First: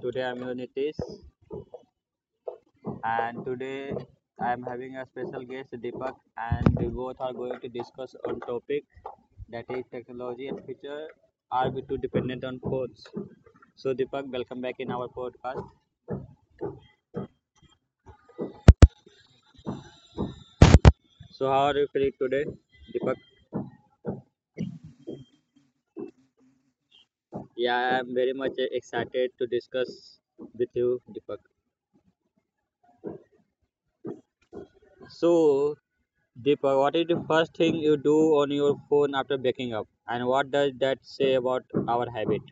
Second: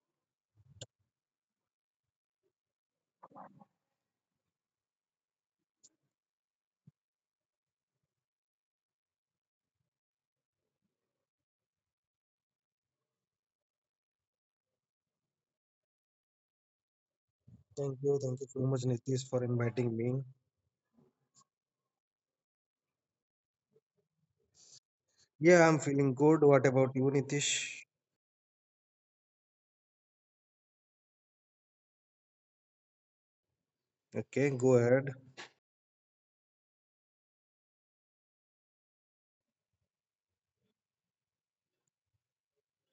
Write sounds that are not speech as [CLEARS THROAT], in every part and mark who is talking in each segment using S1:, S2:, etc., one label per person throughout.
S1: Today I'm Unitis, and today I'm having a special guest Deepak, and we both are going to discuss on topic that is technology and future. Are we too dependent on phones? So Deepak, welcome back in our podcast.
S2: Thank you. Thank you so much, Nitish, for inviting me.
S1: So how are you feeling today, Deepak?
S2: Yeah, I'm feeling good. What about you, Nitish?
S1: Yeah, I'm very much excited to discuss with you, Deepak.
S2: Okay, go ahead.
S1: So Deepak, what is the first thing you do on your phone after waking up, and what does that say about our habit?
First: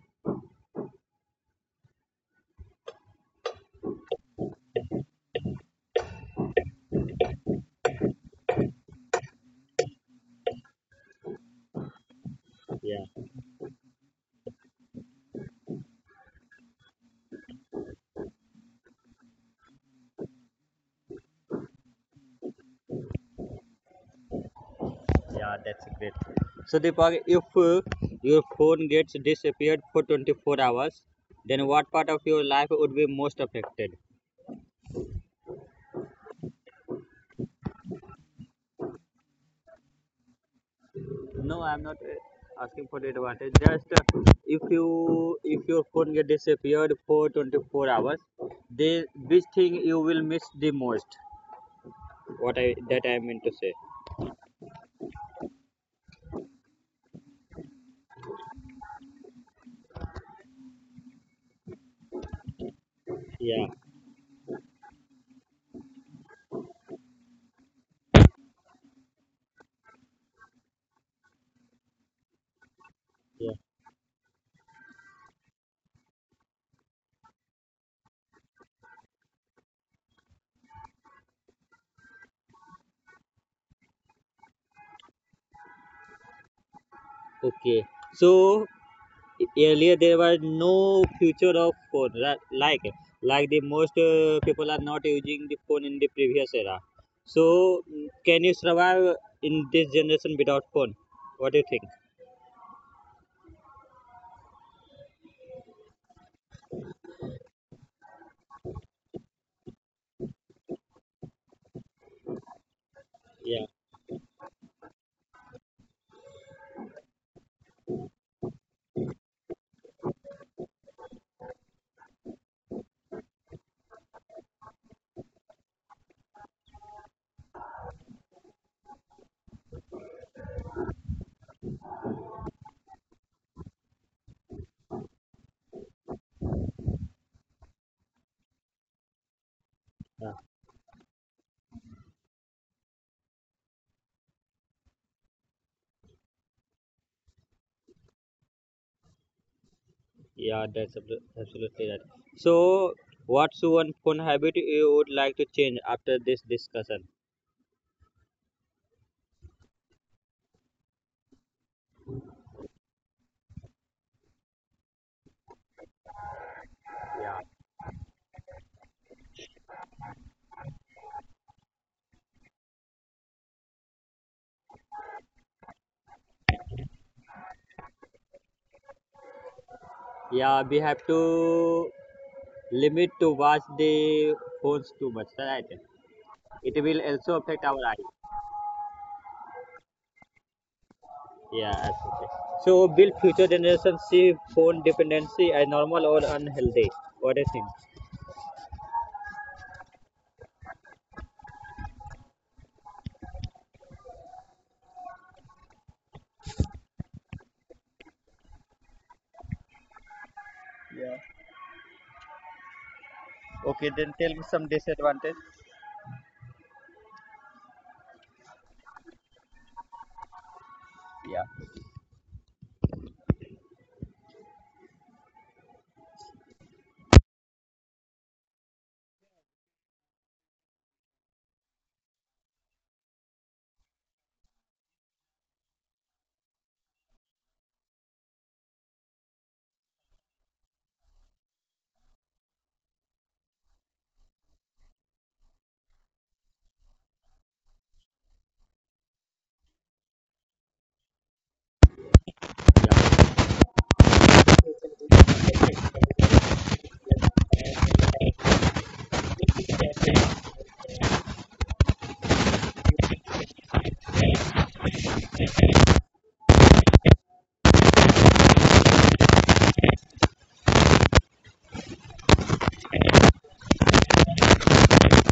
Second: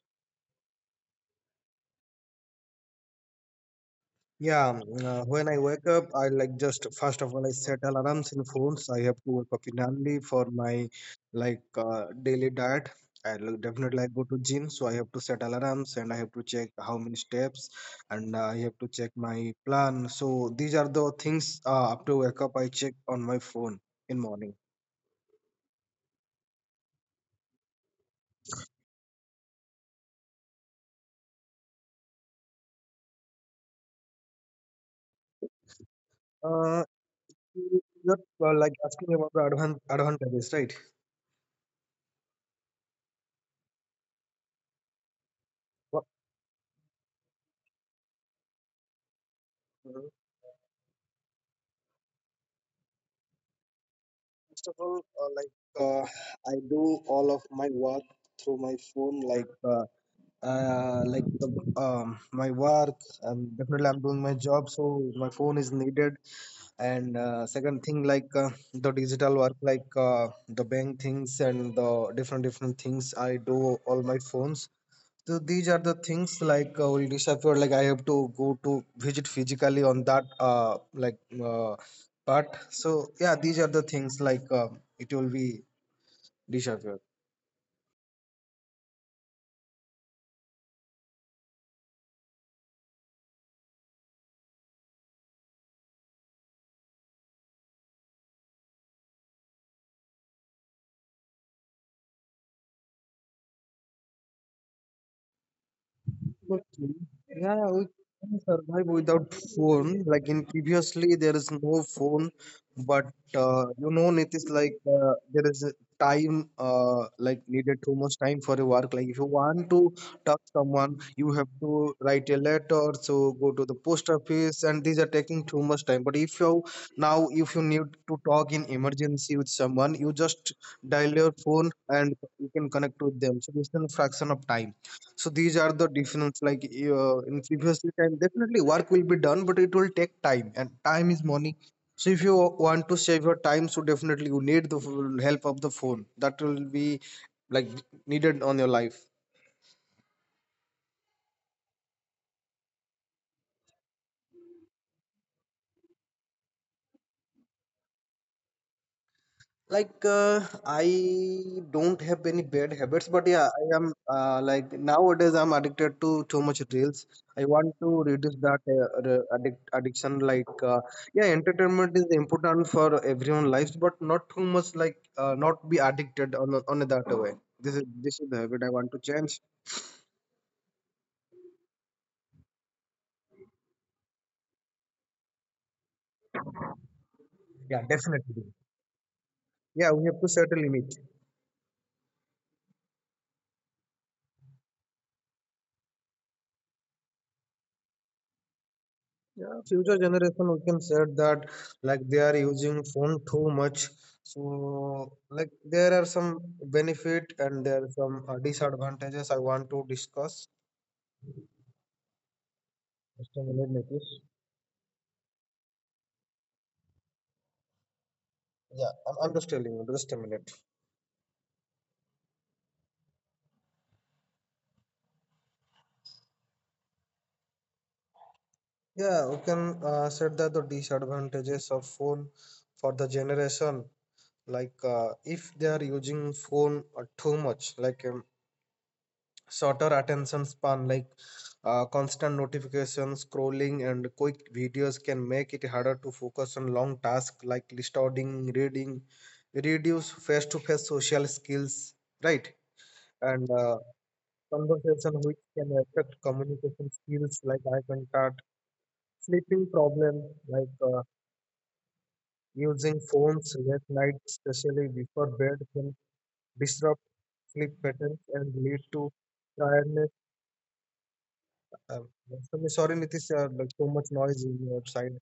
S2: Yeah, when I wake up, I like just first of all, I set alarms in phones. I have to wake up in early for my like daily diet.
S1: Yeah,
S2: I look, definitely I go to gym, so I have to set alarms and I have to check how many steps and I have to check my plan. So these are the things after wake up I check on my phone in morning.
S1: yeah, that's great. So Deepak, if your phone gets disappeared for 24 hours, then what part of your life would be most affected?
S2: Uh, Not like asking about the advantages, right?
S1: No, I'm not asking for the advantage. Just if you if your phone
S2: Well.
S1: get disappeared for 24 hours, the which thing you
S2: Mhm.
S1: will miss the most? What I that I mean to say.
S2: First of all, uh, I do all of my work through my phone, like uh, like the, my work.
S1: Yeah,
S2: Definitely, I'm doing my job, so my phone is needed. And second thing, like the digital work, like the bank things and the different different things I
S1: yeah.
S2: do all my phones. So these are the things like will disappear. Like I have to go to visit physically on that uh, part. So yeah, these are the things like it will be disappear.
S1: Okay. So earlier there was no future of phone like the most people are not using the phone in the previous era, so can you survive in this generation without phone? What do you think?
S2: Okay. Yeah, we can survive without phone. Like in previously, there is no phone, but
S1: Yeah,
S2: you know, Nitish, like there is a time like needed too much time for a work. Like if you want to talk someone, you have to write a letter, so go to the post office, and these are taking too much time. But if you now if you need to talk in emergency with someone, you just dial your phone and you can connect with them. So it's a fraction of time, so these are the difference like in previous time definitely work will be done but it will
S1: yeah,
S2: take time and time is money. So if you want to save your time, so definitely you need the full help of the phone that will be like needed on your life.
S1: yeah, that's absolutely right. So what's one phone habit you would like to change after this discussion?
S2: Like I don't have any bad habits, but yeah, I am like nowadays I'm addicted to too much reels. I want to reduce that addiction. Like yeah, entertainment is important for everyone lives, but not too much. Like not be addicted on that way. This is the habit I want to change.
S1: Yeah, we have to limit to watch the phones too much, right? It will also
S2: Yeah,
S1: affect our eyes.
S2: definitely. Yeah, we have to set a limit.
S1: Yeah, absolutely. So will future generations see phone dependency as normal or unhealthy? What do you think?
S2: Yeah, future generation we can say that like they are using phone too much. So like there are some benefit and there are some disadvantages I want to discuss.
S1: Yeah.
S2: Just a minute,
S1: Okay, then
S2: Nitish.
S1: tell me some disadvantage.
S2: Yeah, I'm just telling you, just a minute.
S1: Yeah.
S2: Yeah, we can said that the disadvantages of phone for the generation, like if they are using phone too much, like shorter attention span like constant notifications scrolling and quick videos can make it harder to focus on long tasks like listening, reading, reduce face-to-face social skills, right,
S1: Yeah.
S2: and conversation which can affect communication skills like eye contact, sleeping problem like using phones late night, especially before bed, can disrupt sleep patterns and lead to tiredness. Um, I'm sorry, Nitish, like so much noise in your side.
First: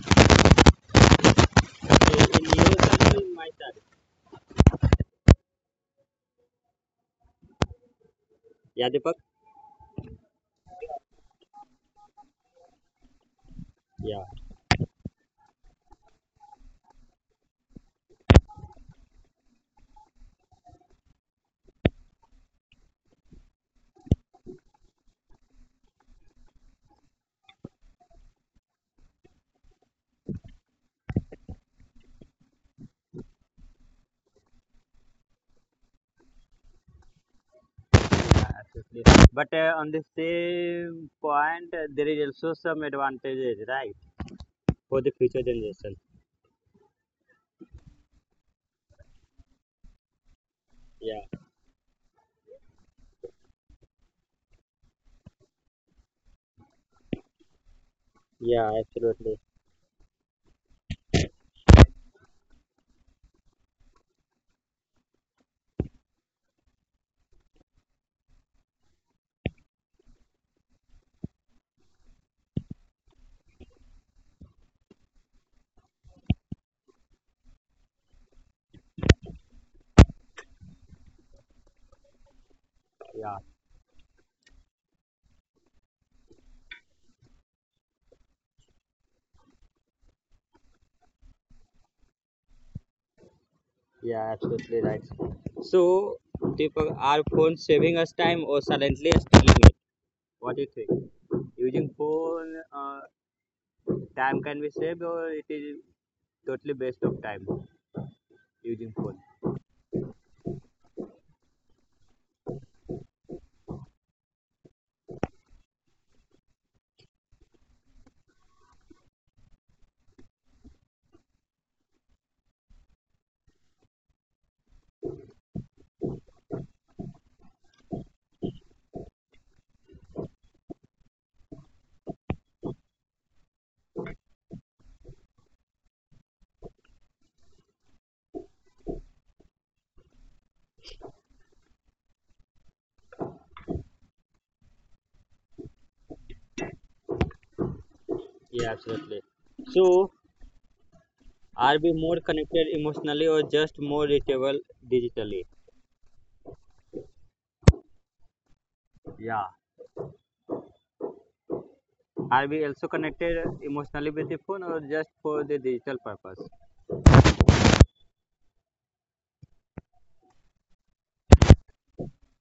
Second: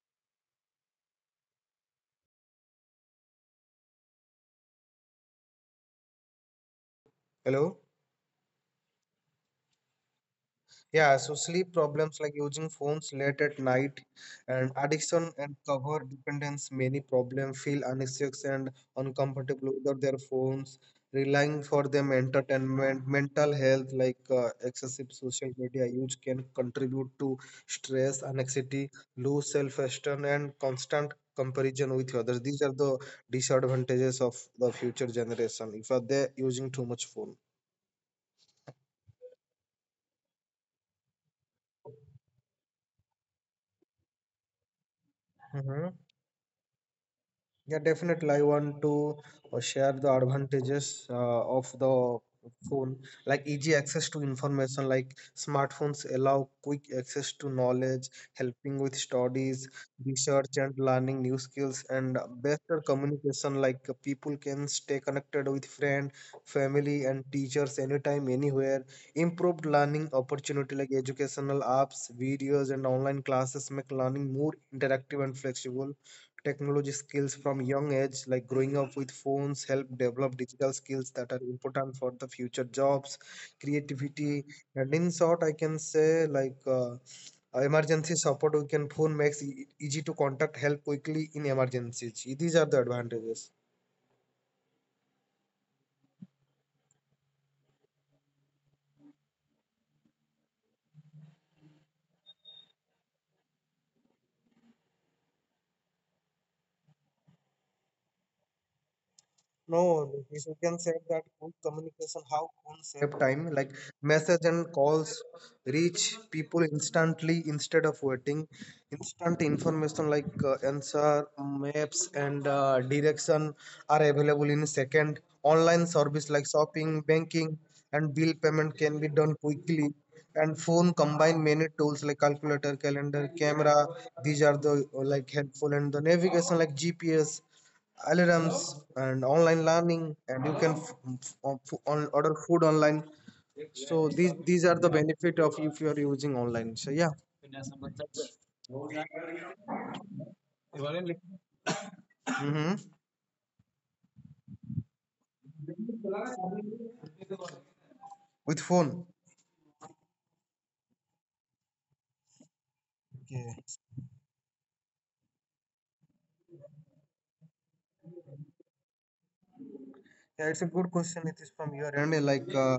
S1: So in yours and in my side.
S2: Hello?
S1: Yeah, Deepak?
S2: Yeah, so sleep problems like using phones late at night
S1: Yeah.
S2: and addiction and cover dependence, many problems feel anxious and uncomfortable without their phones, relying for them entertainment, mental health like excessive social media use can contribute to stress, anxiety, low self-esteem and constant comparison with others. These are the disadvantages of the future generation if are they using too much phone.
S1: Yeah, absolutely. But on the same point, there is also some advantages, right? For the future generation.
S2: Mhm. Yeah, definitely. I want to share the advantages
S1: Yeah.
S2: of the phone, like easy access to information, like smartphones allow quick access to knowledge, helping
S1: Yeah,
S2: with
S1: absolutely.
S2: studies, research, and learning new skills, and better communication, like people can stay connected with friend, family, and teachers anytime, anywhere. Improved learning opportunity, like educational apps, videos, and online classes make learning more interactive and flexible, technology skills from young age like growing up with phones help develop digital skills that are important for the future jobs,
S1: Yeah.
S2: creativity, and in short I can say like emergency support we can phone makes it easy to contact help quickly in emergencies. These are the advantages.
S1: Yeah, absolutely right. So, Deepak, are phones saving us time or silently stealing it? What do you think? Using phone, time can be saved, or it is totally waste of time using phone?
S2: No, this you can say that good communication, how phone save time, like message and calls reach people instantly instead of waiting. Instant information like answer, maps, and direction are available in a second. Online service like shopping, banking, and bill payment can be done quickly. And phone combine many tools like calculator, calendar, camera. These are the like helpful and the navigation like GPS algorithms and online learning and you can f- order food online. So these are the benefit of if you are using online, so yeah.
S1: Yeah, absolutely. So, are we more
S2: Hmm.
S1: connected emotionally or just more reachable digitally?
S2: With phone.
S1: Yeah. Are we also
S2: Okay.
S1: connected emotionally with the phone, or just for the digital purpose?
S2: Yeah, it's a good question, it is from your end. Like,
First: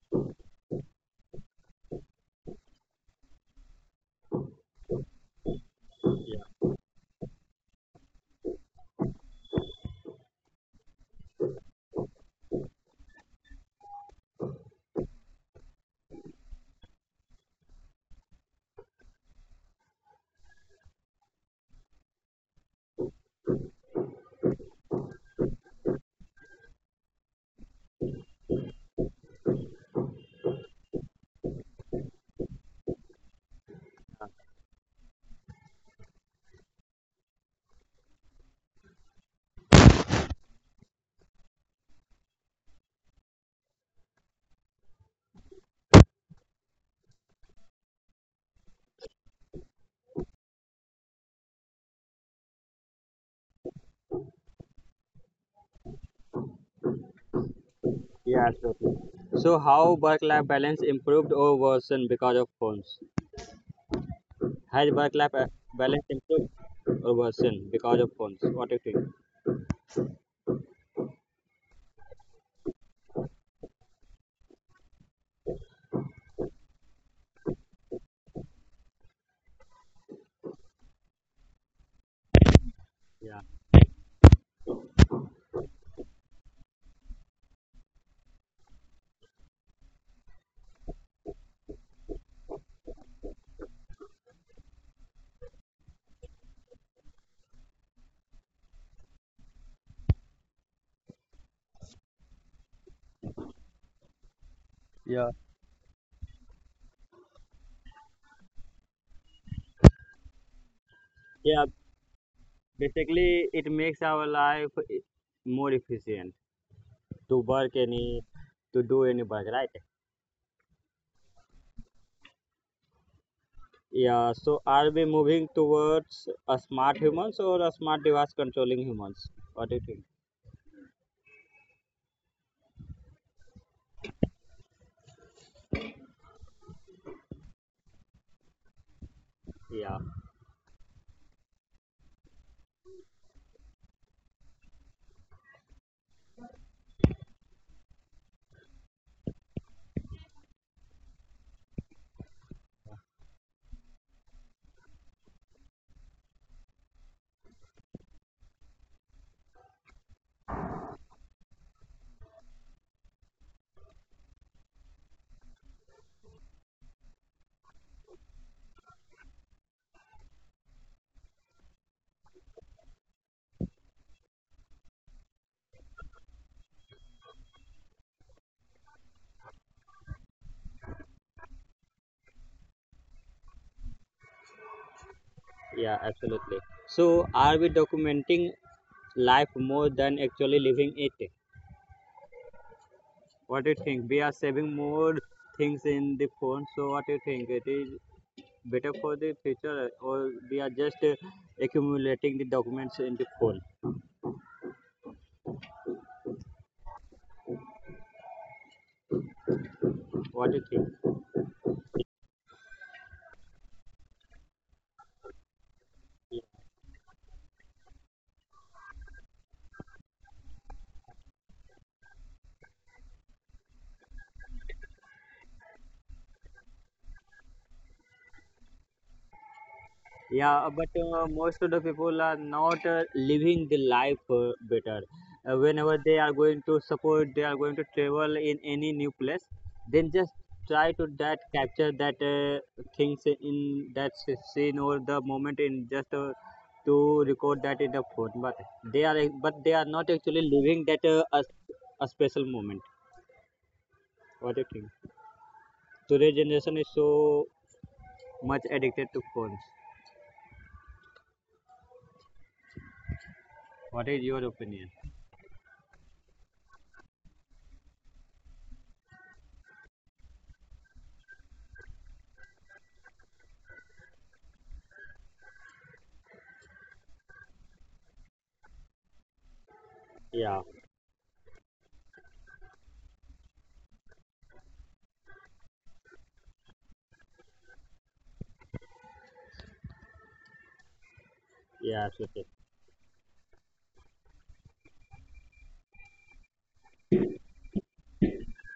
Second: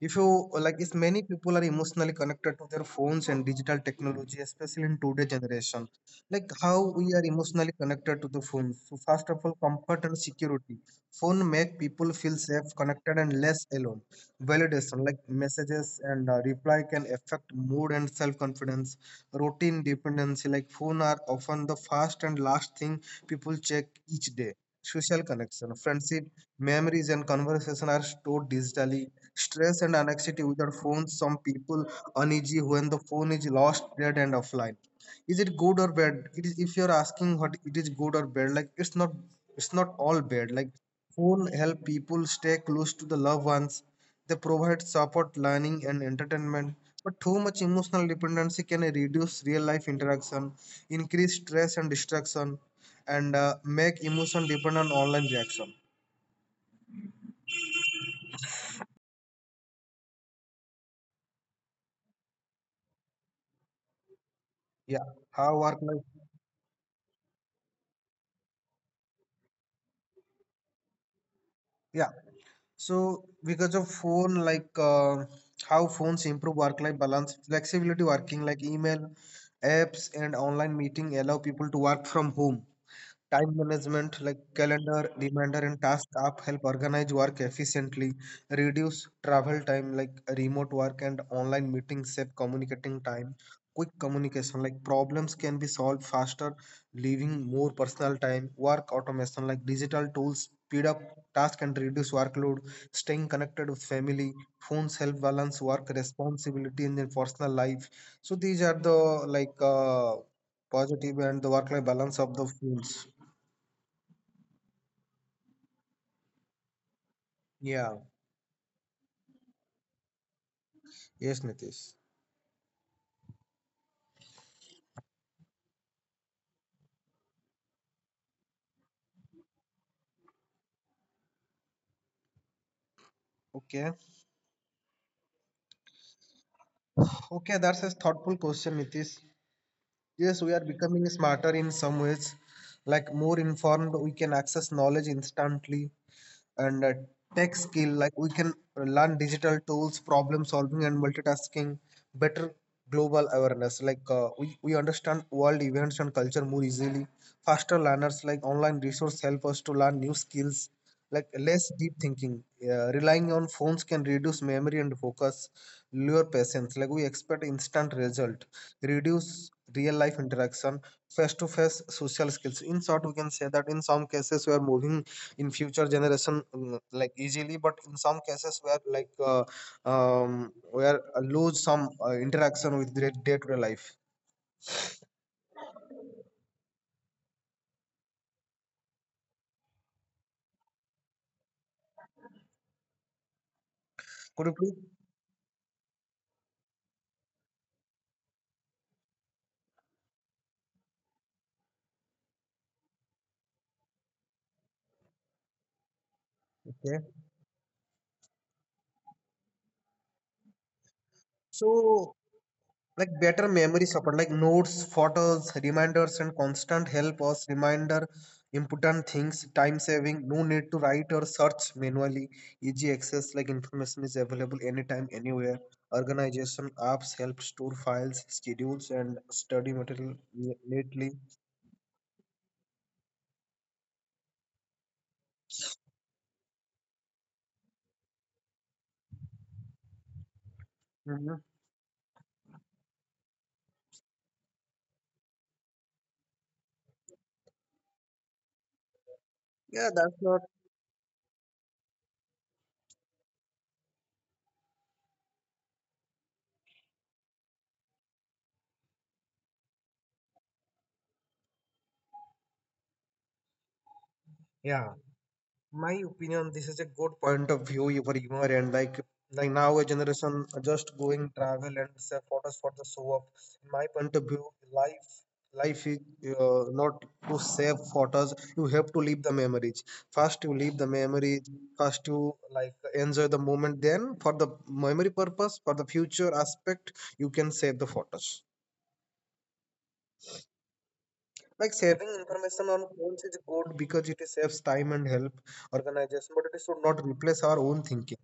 S2: if you like, if many people are emotionally connected to their phones and digital technology, especially in today's generation,
S1: Yeah,
S2: like how we are emotionally connected to the phones. So, first of all, comfort and security. Phone make people feel safe, connected, and less alone. Validation, like messages and reply, can affect mood and self-confidence. Routine dependency, like phone are often the first and last thing people check each day. Social connection. Friendship, memories, and conversation are stored digitally. Stress and anxiety without phones. Some people uneasy when the phone is lost, dead, and offline. Is it good or bad? It is. If you're asking what it is good or bad, like it's not. It's not all bad. Like phone help people stay close to the loved ones. They provide support, learning, and entertainment. But too much emotional dependency can reduce real life interaction, increase stress and distraction, and make emotion depend on online reaction.
S1: yeah, absolutely. So, how work-life balance improved or worsened because of phones? Has work-life
S2: Yeah,
S1: balance
S2: how
S1: improved
S2: work life?
S1: or worsened because of phones? What do you think?
S2: Yeah, so because of phone, like how phones improve work life balance, flexibility working, like email, apps, and online meeting allow people to work from
S1: Yeah.
S2: home. Time management like calendar, reminder, and task app help organize work efficiently, reduce travel time like remote work and online meetings save communicating time. Quick communication like problems can be solved faster, leaving more personal time. Work automation like digital tools speed up task and reduce workload. Staying connected with family,
S1: Yeah.
S2: phones help balance work responsibility in their personal life. So these are the like
S1: Yeah,
S2: positive and the work-life balance of the
S1: basically it
S2: phones.
S1: makes our life more efficient to work any,
S2: Yeah,
S1: to do any work, right?
S2: yes, Nitish.
S1: Yeah, so are we moving towards a smart humans or a smart device controlling humans? What do you think?
S2: Okay, okay, that's a thoughtful question, Nitish.
S1: Yeah,
S2: Yes, we are becoming smarter in some ways, like more informed, we can access knowledge instantly, and tech skill like we can learn digital tools, problem solving and multitasking better, global awareness like uh, we understand world events and culture more easily, faster learners like online resource help us to learn new skills, like less deep thinking, relying on phones can reduce memory and focus, lure patience like we expect instant result, reduce real life interaction, face to face social skills. In short we can say that in some cases we are moving in future generation like easily, but in some cases where like where lose some interaction with their day-to-day life.
S1: yeah, absolutely. So are we documenting life more than actually living it? What do you think? We are saving
S2: Could you
S1: more
S2: please.
S1: things in the phone, so what do you think? It is better for the future, or we are just accumulating the documents in the phone?
S2: Okay,
S1: What do you think?
S2: so like better memory support like notes, photos, reminders and constant help us reminder important things, time saving, no need to write or search manually, easy access like information is available anytime anywhere, organization apps help store files, schedules and study
S1: Yeah, but
S2: material
S1: most of the
S2: neatly.
S1: people are not living the life better whenever they are going to support, they are going to travel in any new place, then just try to that capture
S2: Mm-hmm.
S1: that things in that scene or the moment, in just to record that in the phone, they are but they are not actually
S2: Yeah,
S1: living
S2: that's
S1: that
S2: not.
S1: a special moment. What do you think? Today's generation is so much addicted to phones. What is your opinion?
S2: Yeah, my opinion. This is a good point of view you- for humor and like now a generation are just going travel and sell photos for the show up. In my point of view, life life is not to save photos. You have to leave the memories.
S1: Yeah,
S2: First, you leave the memories. First, you like enjoy the moment. Then, for the memory purpose, for the future aspect, you can save the photos.
S1: yeah,
S2: Like
S1: absolutely.
S2: saving information on phones is good because it saves time and help organization, but it should not replace our own thinking.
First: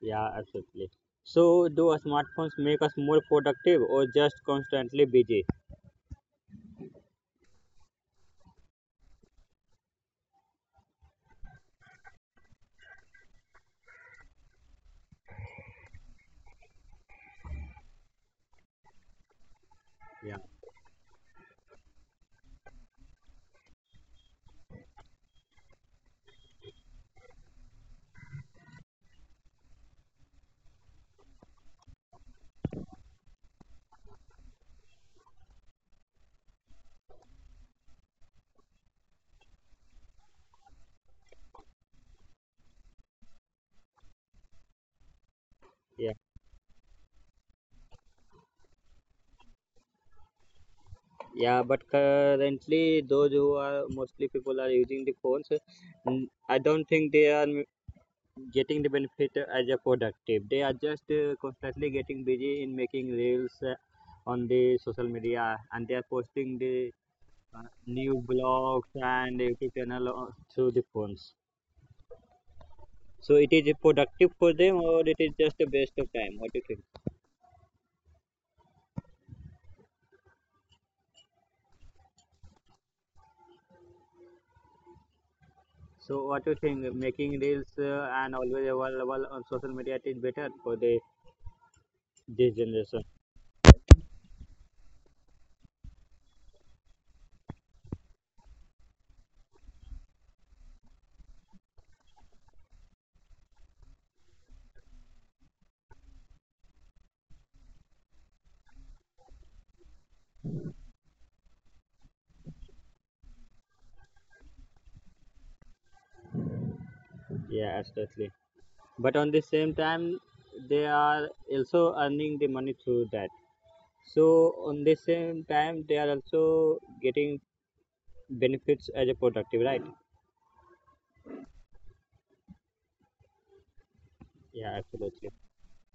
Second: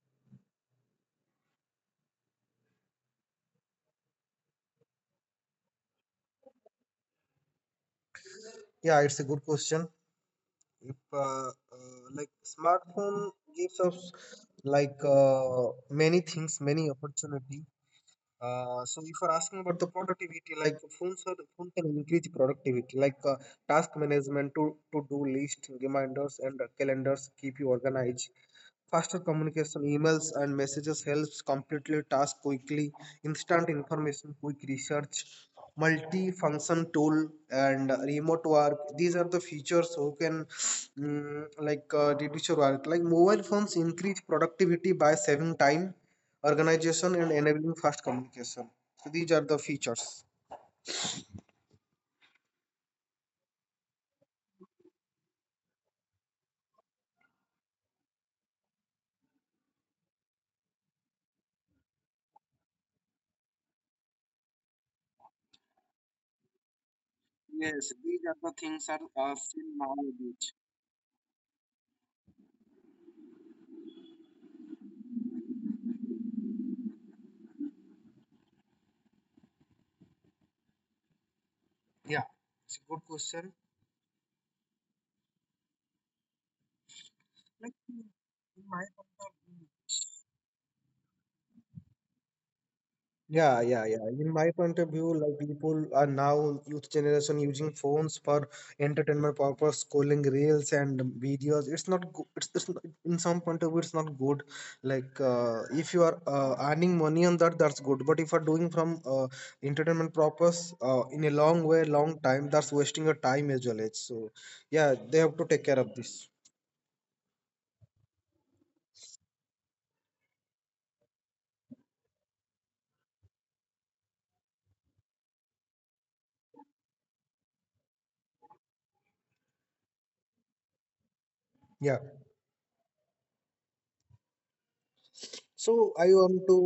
S1: Yeah, absolutely. So, do smartphones make us more productive or just constantly busy?
S2: Yeah, it's a good question. If Like smartphone gives us like many things, many opportunity. So if you're asking about the
S1: Yeah,
S2: productivity, like phone can increase productivity, like task management, to do list, reminders, and calendars keep you organized. Faster communication, emails and messages helps completely task quickly, instant information, quick research, multi-function tool and remote work. These are the features who can like reduce your work. Like mobile phones increase productivity by saving time,
S1: yeah,
S2: organization and enabling fast communication. So these are the features.
S1: yeah. But currently, those who are mostly people are using the phones. I don't think they are getting the benefit as a productive. They are just constantly getting busy in making reels on the social media, and they are posting the
S2: Yes, these are the
S1: new
S2: things are
S1: blogs
S2: seen
S1: and YouTube channel
S2: nowadays.
S1: through the phones. So it is productive for them, or it is just a waste of time? What do you think?
S2: Yeah, it's a good question.
S1: So what do you think?
S2: Like
S1: Making
S2: in
S1: reels
S2: in my
S1: and
S2: point
S1: always
S2: of view,
S1: available on social media, it is better for the this
S2: yeah,
S1: generation.
S2: yeah, yeah. In my point of view, like people are now youth generation using phones for entertainment purpose, scrolling reels and videos. It's not good. It's not, in some point of view, it's not good. Like if you are earning money on that, that's good. But if you're doing from entertainment purpose in a long way, long time, that's wasting your time as well. It's So yeah, they have to take care of this.
S1: Yeah, absolutely. But on the same time, they are also earning the money through that. So on the same time, they are also getting benefits as a productive, right?
S2: Yeah.
S1: Yeah,
S2: So
S1: absolutely.
S2: I want to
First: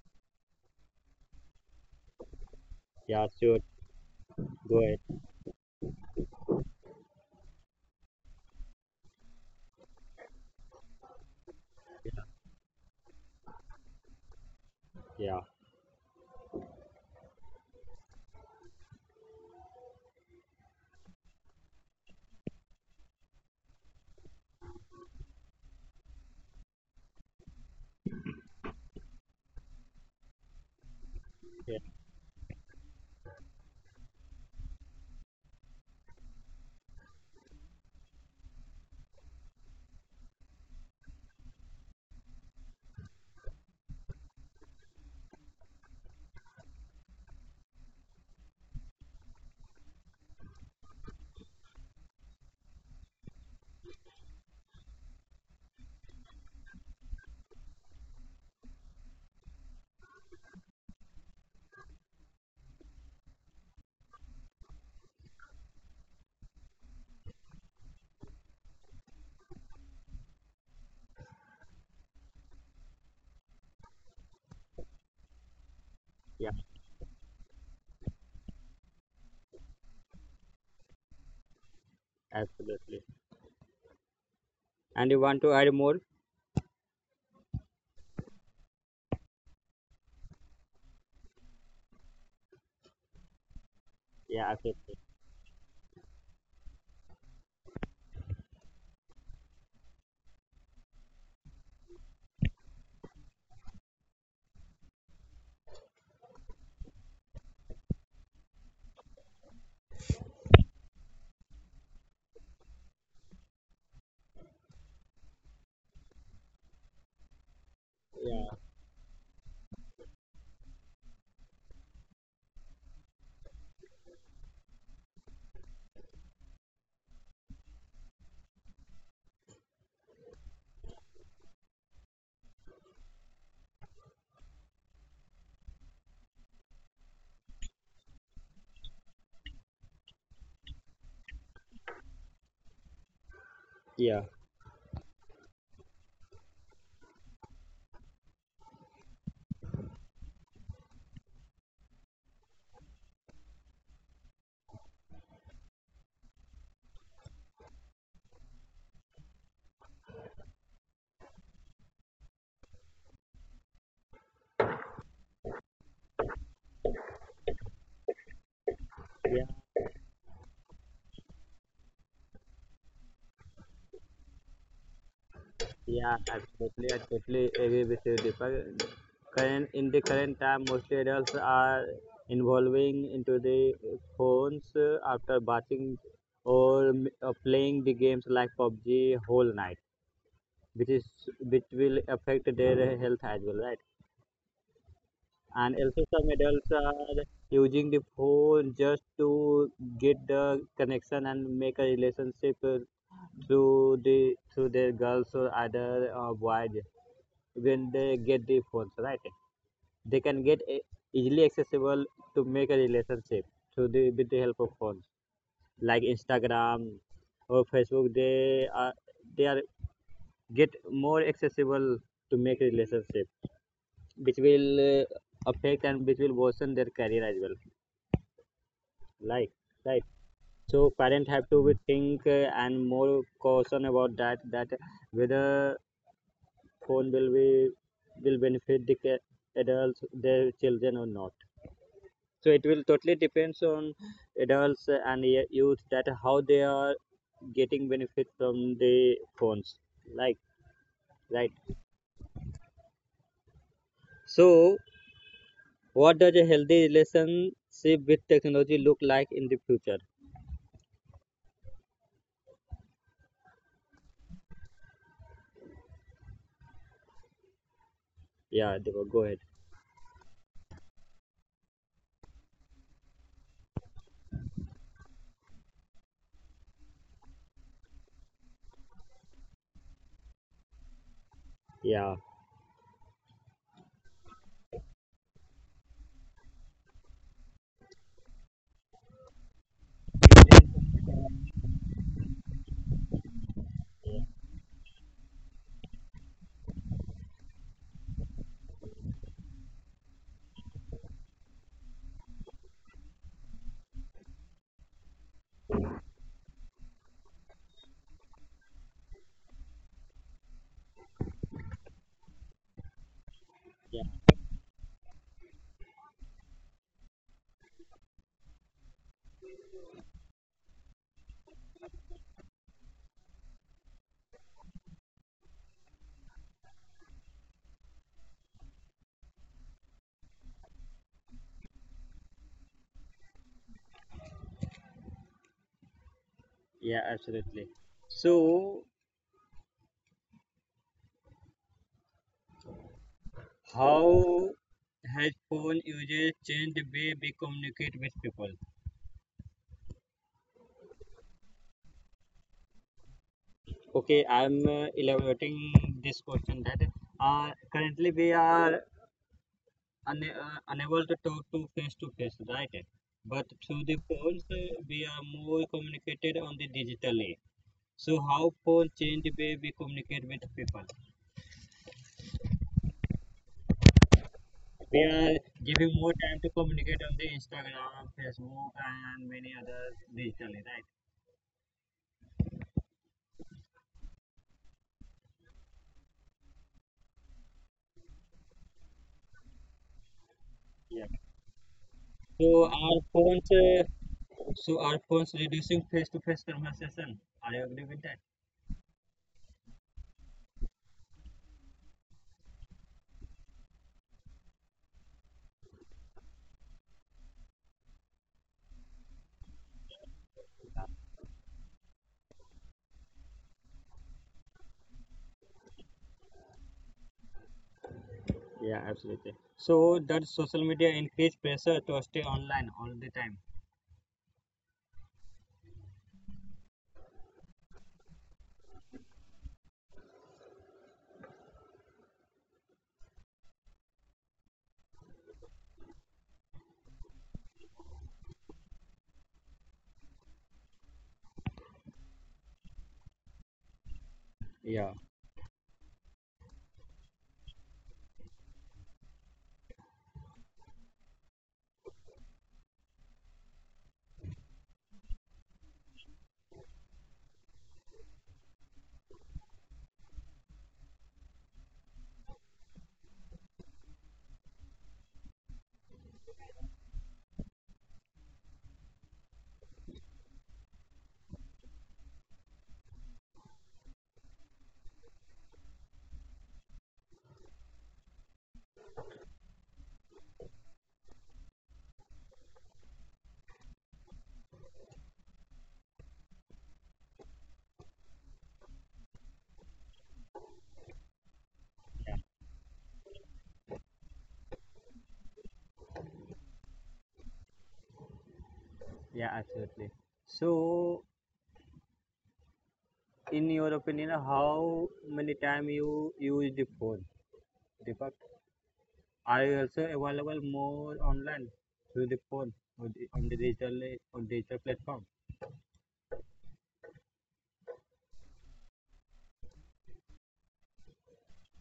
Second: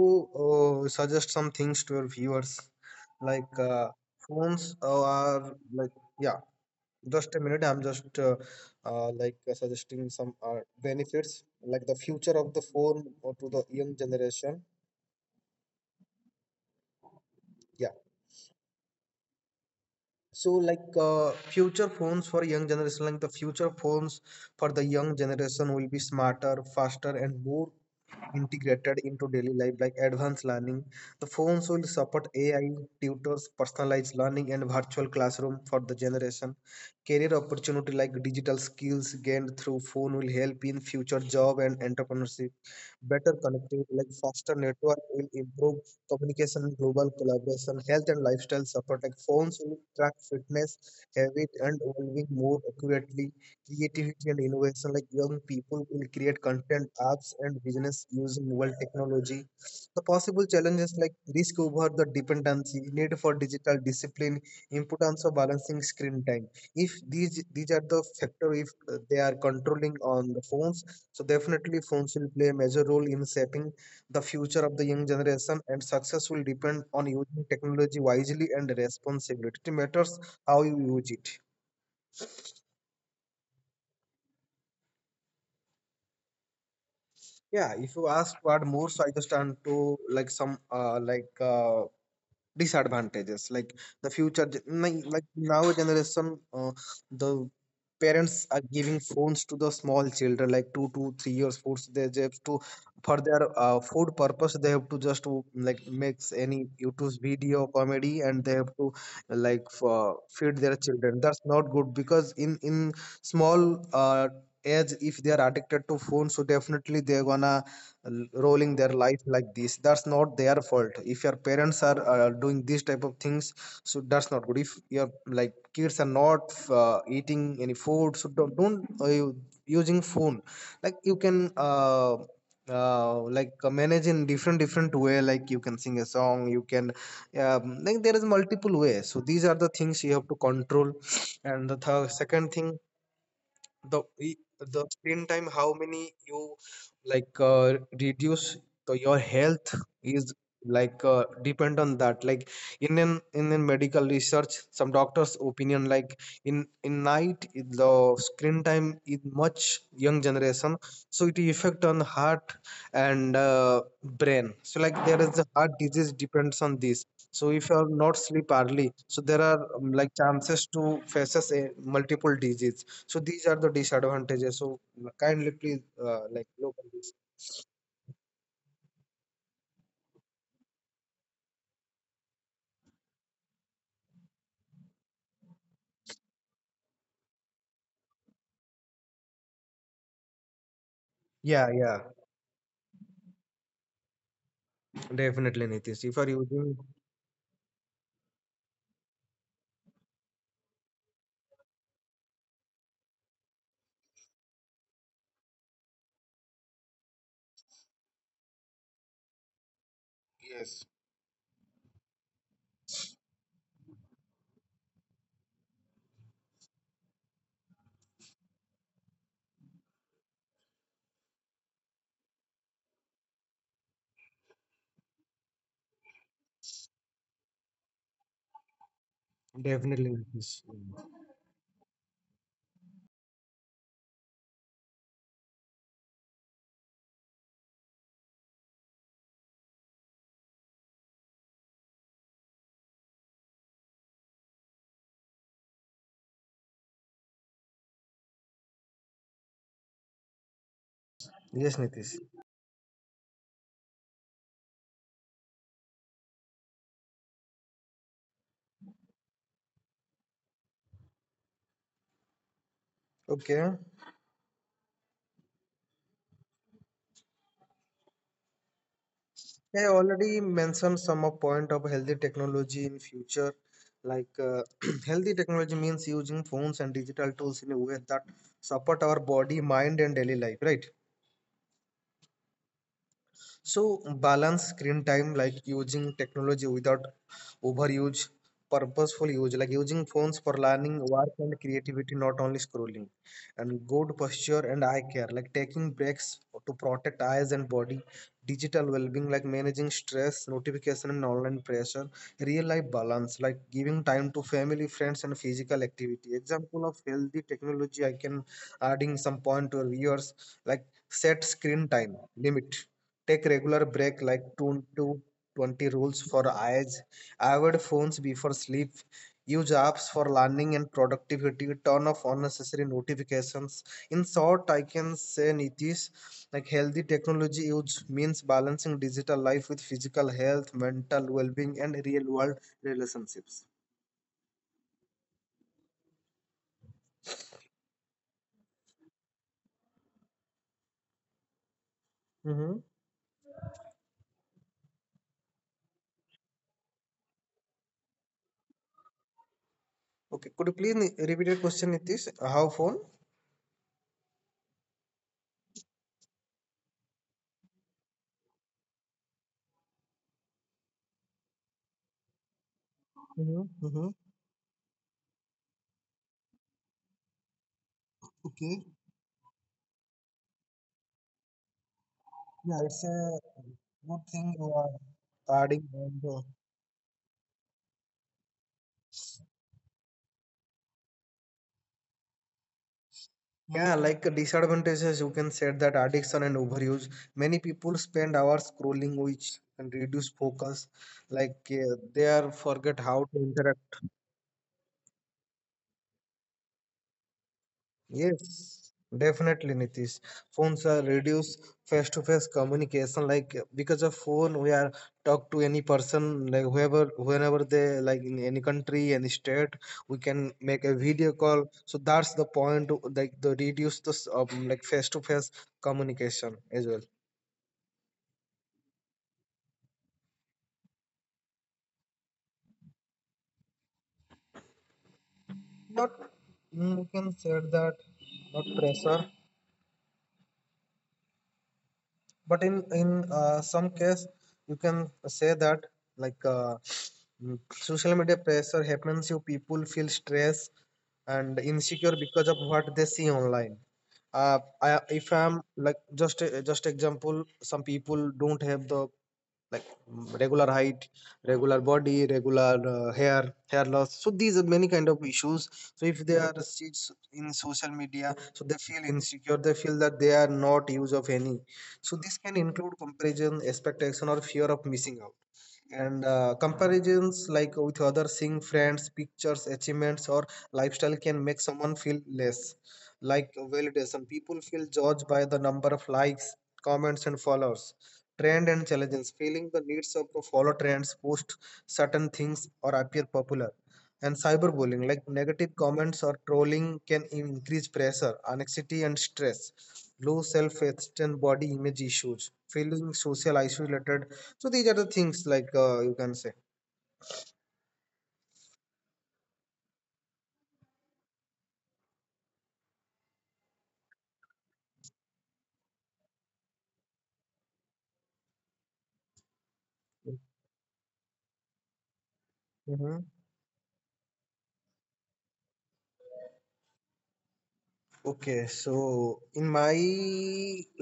S2: suggest some things to our viewers,
S1: Yeah,
S2: like
S1: sure.
S2: phones
S1: Go ahead.
S2: are like, yeah. Just a minute, I'm just suggesting some benefits, like the future of the phone or to the young generation.
S1: Yeah,
S2: Yeah. So like future phones for young generation, like the future phones for the young generation will be smarter, faster, and more integrated into daily life like advanced learning. The
S1: yeah,
S2: phones will support AI, tutors, personalized learning, and virtual classroom for the generation. Career opportunity like digital skills gained through phone will help in future job and entrepreneurship. Better connectivity like faster network will improve communication, global collaboration, health and lifestyle support. Like phones will track fitness, habit, and well-being more accurately. Creativity and innovation like young people will create content apps and business using mobile technology. The possible challenges like risk over the dependency, need for digital discipline, importance of balancing screen time. If these are the factor, if they are controlling on the phones, so definitely phones will play a major role in shaping the future of the young generation, and
S1: yeah.
S2: success will depend on using technology wisely and responsibly. It matters how you use it.
S1: Absolutely. And you want to add more?
S2: Yeah, if you ask what more, so I just turn to like some disadvantages, like the
S1: Yeah,
S2: future,
S1: absolutely.
S2: like now generation, the parents are giving phones to the small children, like 2 to 3 years, four. They just to for their food purpose, they have to just to, like makes any YouTube video comedy, and they have to like for, feed their children. That's not good because in small uh, age, if they are addicted to phone, so definitely they're gonna
S1: Yeah,
S2: rolling their life like this. That's not their fault if your parents are doing these type of things, so that's not good. If your like kids are not eating any food, so don't using phone. Like you can manage in different different way, like you can sing a song, you can like there is multiple ways. So these are the things you have to control. [SNIFFS] And the second thing,
S1: Yeah.
S2: the the screen time, how many you like reduce your health is like depend on that. Like in an medical research, some doctors opinion, like in night the screen time is much young generation, so it effect on heart and brain. So like there is the heart disease depends on this. So if you are not sleep
S1: yeah,
S2: early, so there are like chances to faces a multiple disease. So these are the disadvantages. So kindly
S1: yeah,
S2: please
S1: absolutely. I
S2: like look
S1: totally
S2: at this.
S1: agree with you, Deepak. Current in the current time, mostly adults are involving into the phones after watching or playing the games like PUBG whole night, which is which will
S2: Yeah,
S1: affect
S2: yeah,
S1: their health as well, right? And also
S2: definitely,
S1: some
S2: Nitish. If
S1: adults
S2: you are
S1: are
S2: using.
S1: using the phone just to get the connection and make a relationship through the through their girls or other boys when they get the phones, right? They can get
S2: Yes.
S1: easily accessible to make a relationship through the with the help of phones, like Instagram or Facebook. They are they are get more accessible to make relationship, which will affect and which will worsen their career as well, like, right?
S2: Definitely,
S1: So
S2: Nitish.
S1: parent have to be think and more caution about that, that whether phone will be will benefit the adults their children or not. So it will totally depends on adults and youth, that how they are getting benefit from the phones, like, right?
S2: Yes, Nitish.
S1: So what does a healthy relationship with technology look like in the future?
S2: Okay.
S1: Yeah Deepak, go ahead.
S2: I already mentioned some of point of healthy technology in future. Like [CLEARS THROAT] healthy technology means using phones and digital tools in a way that support our body, mind, and daily life, right?
S1: Yeah,
S2: So balance screen time like using technology without overuse, purposeful use, like using phones for learning, work and creativity, not only scrolling. And good posture and eye care, like taking breaks to protect eyes and body, digital well-being, like managing stress, notification and online pressure, real life balance, like giving time to family, friends, and physical activity. Example of healthy technology, I can adding some point to our viewers, like set screen time limit. Take
S1: yeah,
S2: regular break like 2 to 20 rules for eyes. Avoid phones before sleep. Use apps for learning and productivity. Turn off unnecessary notifications. In short, I can say Nitish, like healthy technology use means balancing digital life with physical health, mental well-being, and real-world relationships.
S1: yeah, absolutely. So
S2: Mm-hmm.
S1: how has phone usage changed the way we communicate with people?
S2: Okay, could you please repeat your question, Nitish? How phone?
S1: Okay, I'm elaborating this question that currently we are unable to talk to face, right? But through
S2: Mm-hmm.
S1: the
S2: Mm-hmm.
S1: phones, we are more communicated on the digitally. So how phone
S2: Okay.
S1: change the way we communicate with people?
S2: Yeah, it's a good thing
S1: We
S2: you are
S1: are giving more
S2: adding
S1: time to
S2: on the.
S1: communicate on the Instagram, Facebook, and many other digitally, right?
S2: Yeah, like disadvantages, you can say that addiction and overuse. Many people spend hours scrolling, which can reduce
S1: Yeah.
S2: focus. Like
S1: So
S2: they are
S1: our
S2: forget how to interact.
S1: Phones reducing face-to-face conversation. I agree with that.
S2: Yes, definitely, Nitish. Phones are reduce face-to-face communication. Like because of phone, we are talk to any person, like whoever, whenever they like in any country, any state, we can make a video call. So that's the point. Like the reduce the like face-to-face communication as well.
S1: Yeah, absolutely. So does social media increase pressure to stay online all the time?
S2: Not you can say that not pressure, but in some case you can say that like mm, social media pressure happens, you people feel stress and insecure because of what they see online,
S1: Yeah.
S2: if I'm like just example, some people don't have the like regular height, regular body, regular hair, hair loss, so these are many kind of issues. So if they are seats in social media, so they feel insecure, they feel that they are not use of any. So this can include comparison, expectation, or fear of missing out. And comparisons like with other seeing friends, pictures, achievements, or lifestyle can make someone feel less. Like validation. People feel judged by the number of likes, comments, and followers. Trend and challenges, feeling the needs of to follow trends, post certain things, or appear popular. And cyberbullying like negative comments or trolling can increase pressure, anxiety and stress, low self-esteem, body
S1: Yeah,
S2: image issues, feeling social isolated. So these are the things like you can say.
S1: yeah, absolutely. So in your opinion, how many time you use the phone, Deepak? Are you also available more online through the phone, or on the digital
S2: Mhm.
S1: on digital platform?
S2: Okay, so in my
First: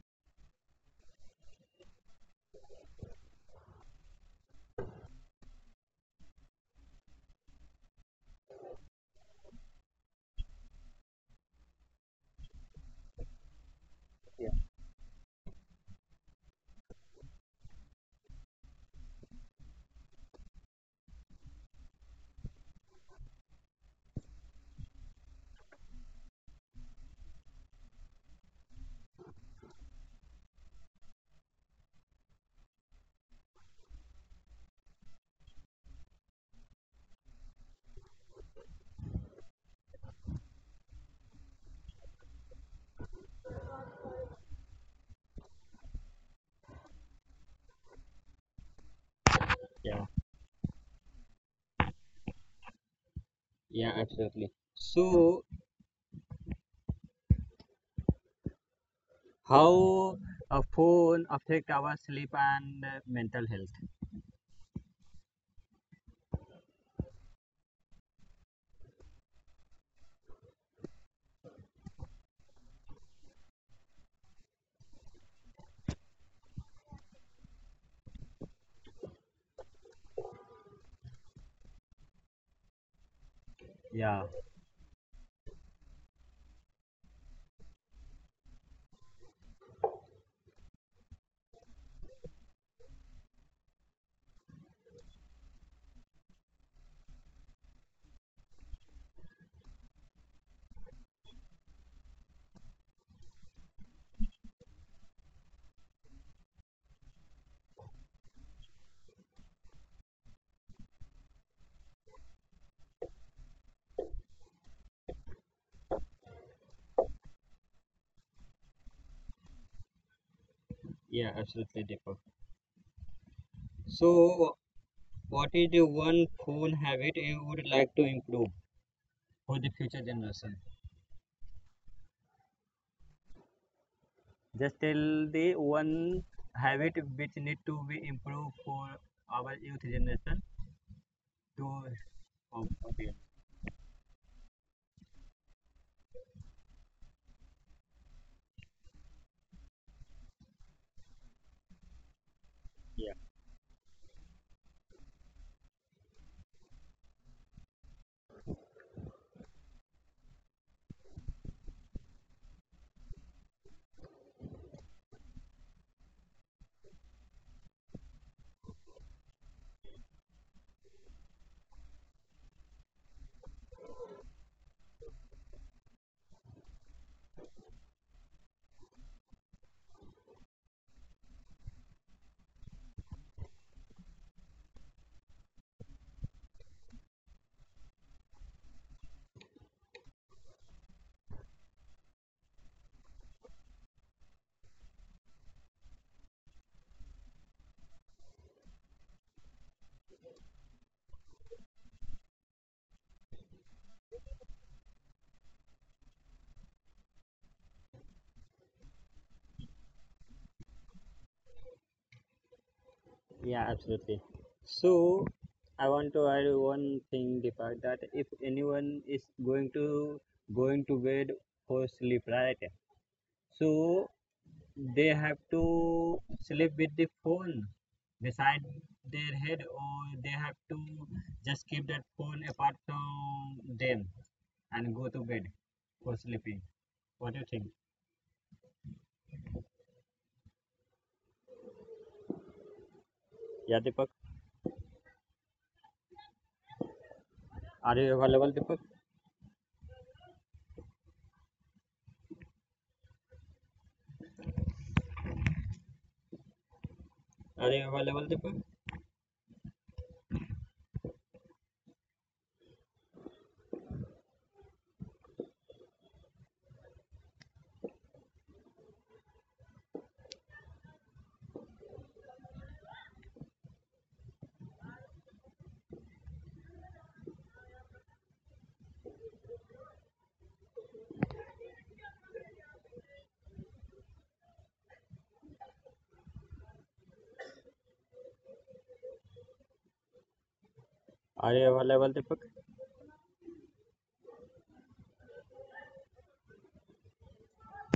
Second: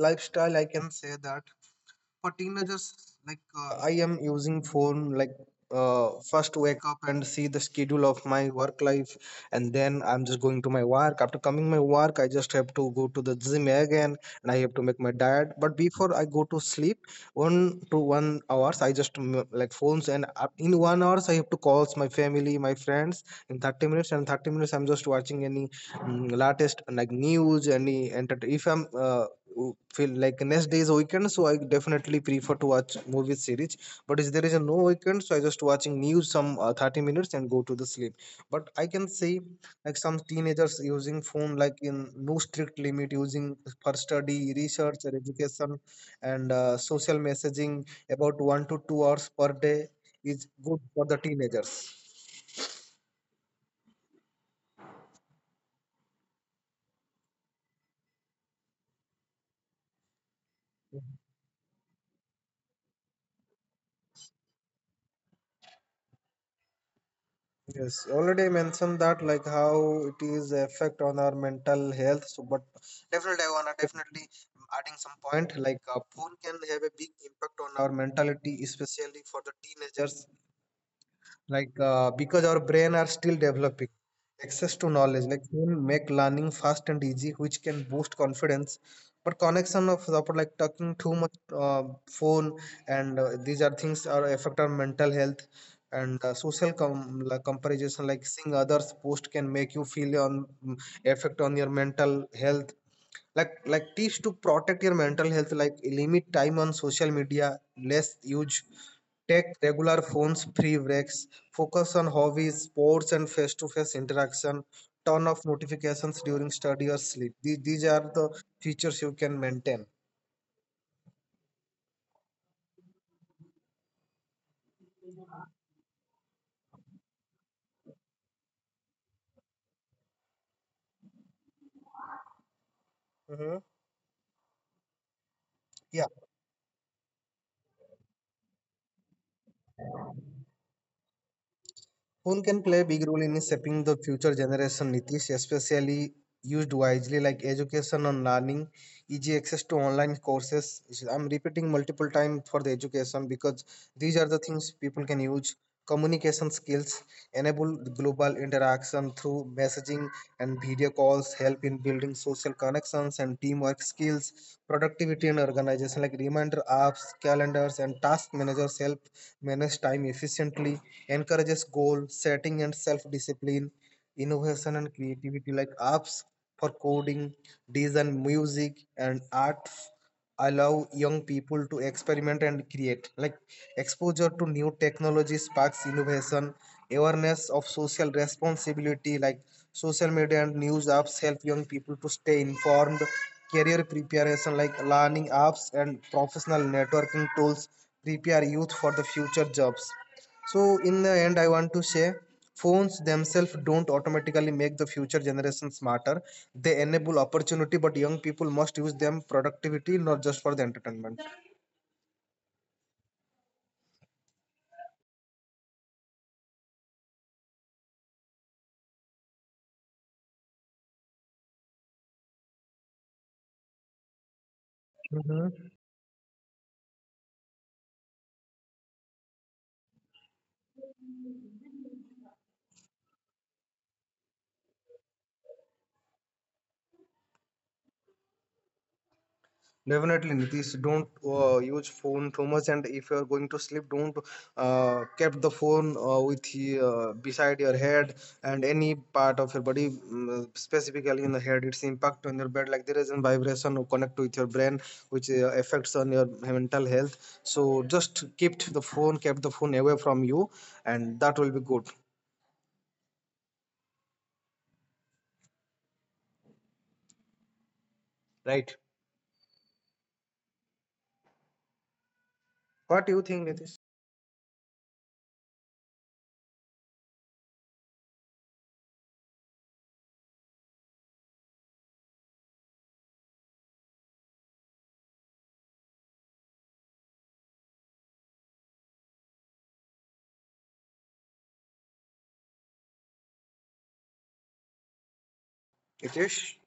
S2: lifestyle I can say that for teenagers, like I am using phone like first wake up and see the schedule of my work life, and then I'm just going to my work. After coming my work, I just have to go to the gym again,
S1: Yeah,
S2: and I have to make my diet. But before I go to sleep, 1 to 1 hours, I just like phones, and in 1 hours I have to calls my family, my friends in 30 minutes, and 30 minutes I'm just watching any latest like news and entertain. If I'm feel like next day is weekend, so I definitely prefer to watch movie series. But if there is a no weekend, so I just watching news some 30 minutes and go to the sleep. But I can see like some teenagers using phone like in no strict limit using for study research or education and social messaging about 1 to 2 hours per
S1: Yeah.
S2: day is good for the teenagers.
S1: Yeah, absolutely. So how a phone affect our sleep and mental health?
S2: Yes, already mentioned that like how it is effect on our mental health. So, but definitely I wanna definitely adding some point like phone can have a big impact on our mentality, especially for the teenagers like because our brain are still
S1: Yeah.
S2: developing. Access to knowledge like can make learning fast and easy, which can boost confidence. But connection of support like talking too much uh, phone and these are things are affect our mental health. And social like comparison like seeing others post can make you feel on, effect on your mental health. Like tips to protect your mental health, like limit time on social media, less use, take regular phones free breaks. Focus on hobbies, sports, and face to face interaction. Turn off notifications during study or sleep. These are the features you can maintain.
S1: Yeah, absolutely, Deepak. So, what is the one phone habit you would like to improve for the future generation?
S2: Mm-hmm.
S1: Just tell the one
S2: Yeah.
S1: habit which need to be improved for our youth generation to. Oh,
S2: Phone can
S1: okay.
S2: play a big role in shaping the future generation, Nitish, especially used wisely, like education and learning, easy access to online courses. I'm repeating multiple times for the
S1: Yeah.
S2: education because these are the things people can use. Communication skills enable global interaction through messaging and video calls, help in building social connections and teamwork skills, productivity and organization like reminder apps, calendars, and task managers help manage time efficiently, encourages goal setting and self discipline, innovation and creativity, like apps for coding, design, music, and art allow young people to experiment and create. Like exposure to new technology sparks innovation, awareness of social responsibility, like social media and news apps help young people to stay informed, career preparation like learning apps and professional networking tools prepare youth for the future jobs. So in the end, I want to say phones themselves don't automatically make the future generation smarter. They enable opportunity, but young people must use them productivity, not just for the entertainment.
S1: Yeah, absolutely. So I want to add one thing, Deepak, that if anyone is going to bed for sleep, right? So they have to sleep with
S2: Mhm.
S1: the phone beside their head, or they have to just keep that phone apart from them and go to bed for sleeping. What do you think?
S2: Definitely, Nitish. Don't use phone too
S1: Yeah,
S2: much,
S1: Deepak.
S2: and if you are going to sleep, don't keep the phone
S1: Are you available, Deepak?
S2: beside your head and any part of your body, specifically in the head. Its impact on your bed, like there is a vibration or connect with your brain, which affects on your
S1: Are you
S2: mental
S1: available,
S2: health.
S1: Deepak?
S2: So just keep the phone away from you, and that will be good, right? What do you think, Nitish?
S1: Are you available, Deepak?
S2: Nitish.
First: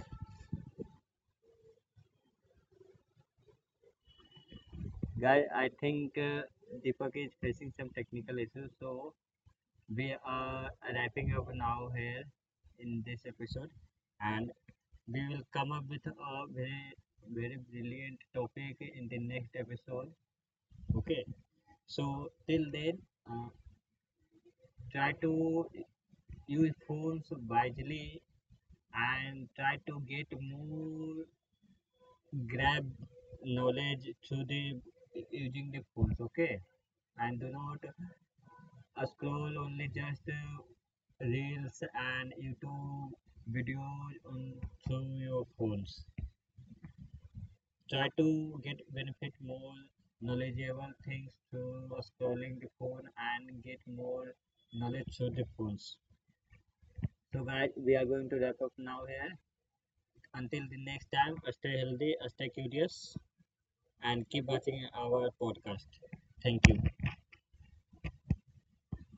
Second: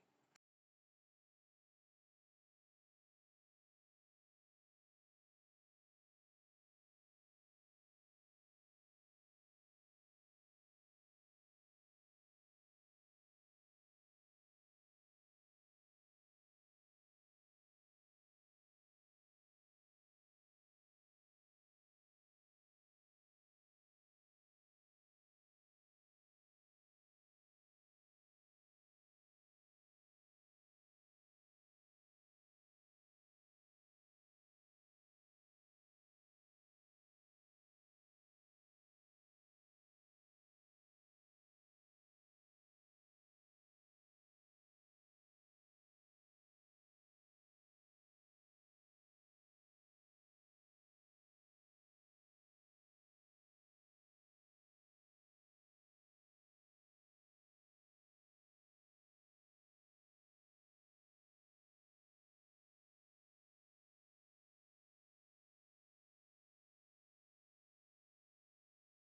S1: Guy, I think Deepak is facing some technical issues, so we are wrapping up now here in this episode, and we will come up with a very, very brilliant topic in the next episode. Okay, so till then, uh, try to use phones wisely and try to get more grab knowledge through the using the phones. Okay, and do not I scroll only just reels and YouTube videos on through your phones. Try to get benefit more knowledgeable things through scrolling the phone and get more knowledge through the phones. So guys, we are going to wrap up now here. Until the next time, stay healthy, stay curious, and keep watching our podcast. Thank you.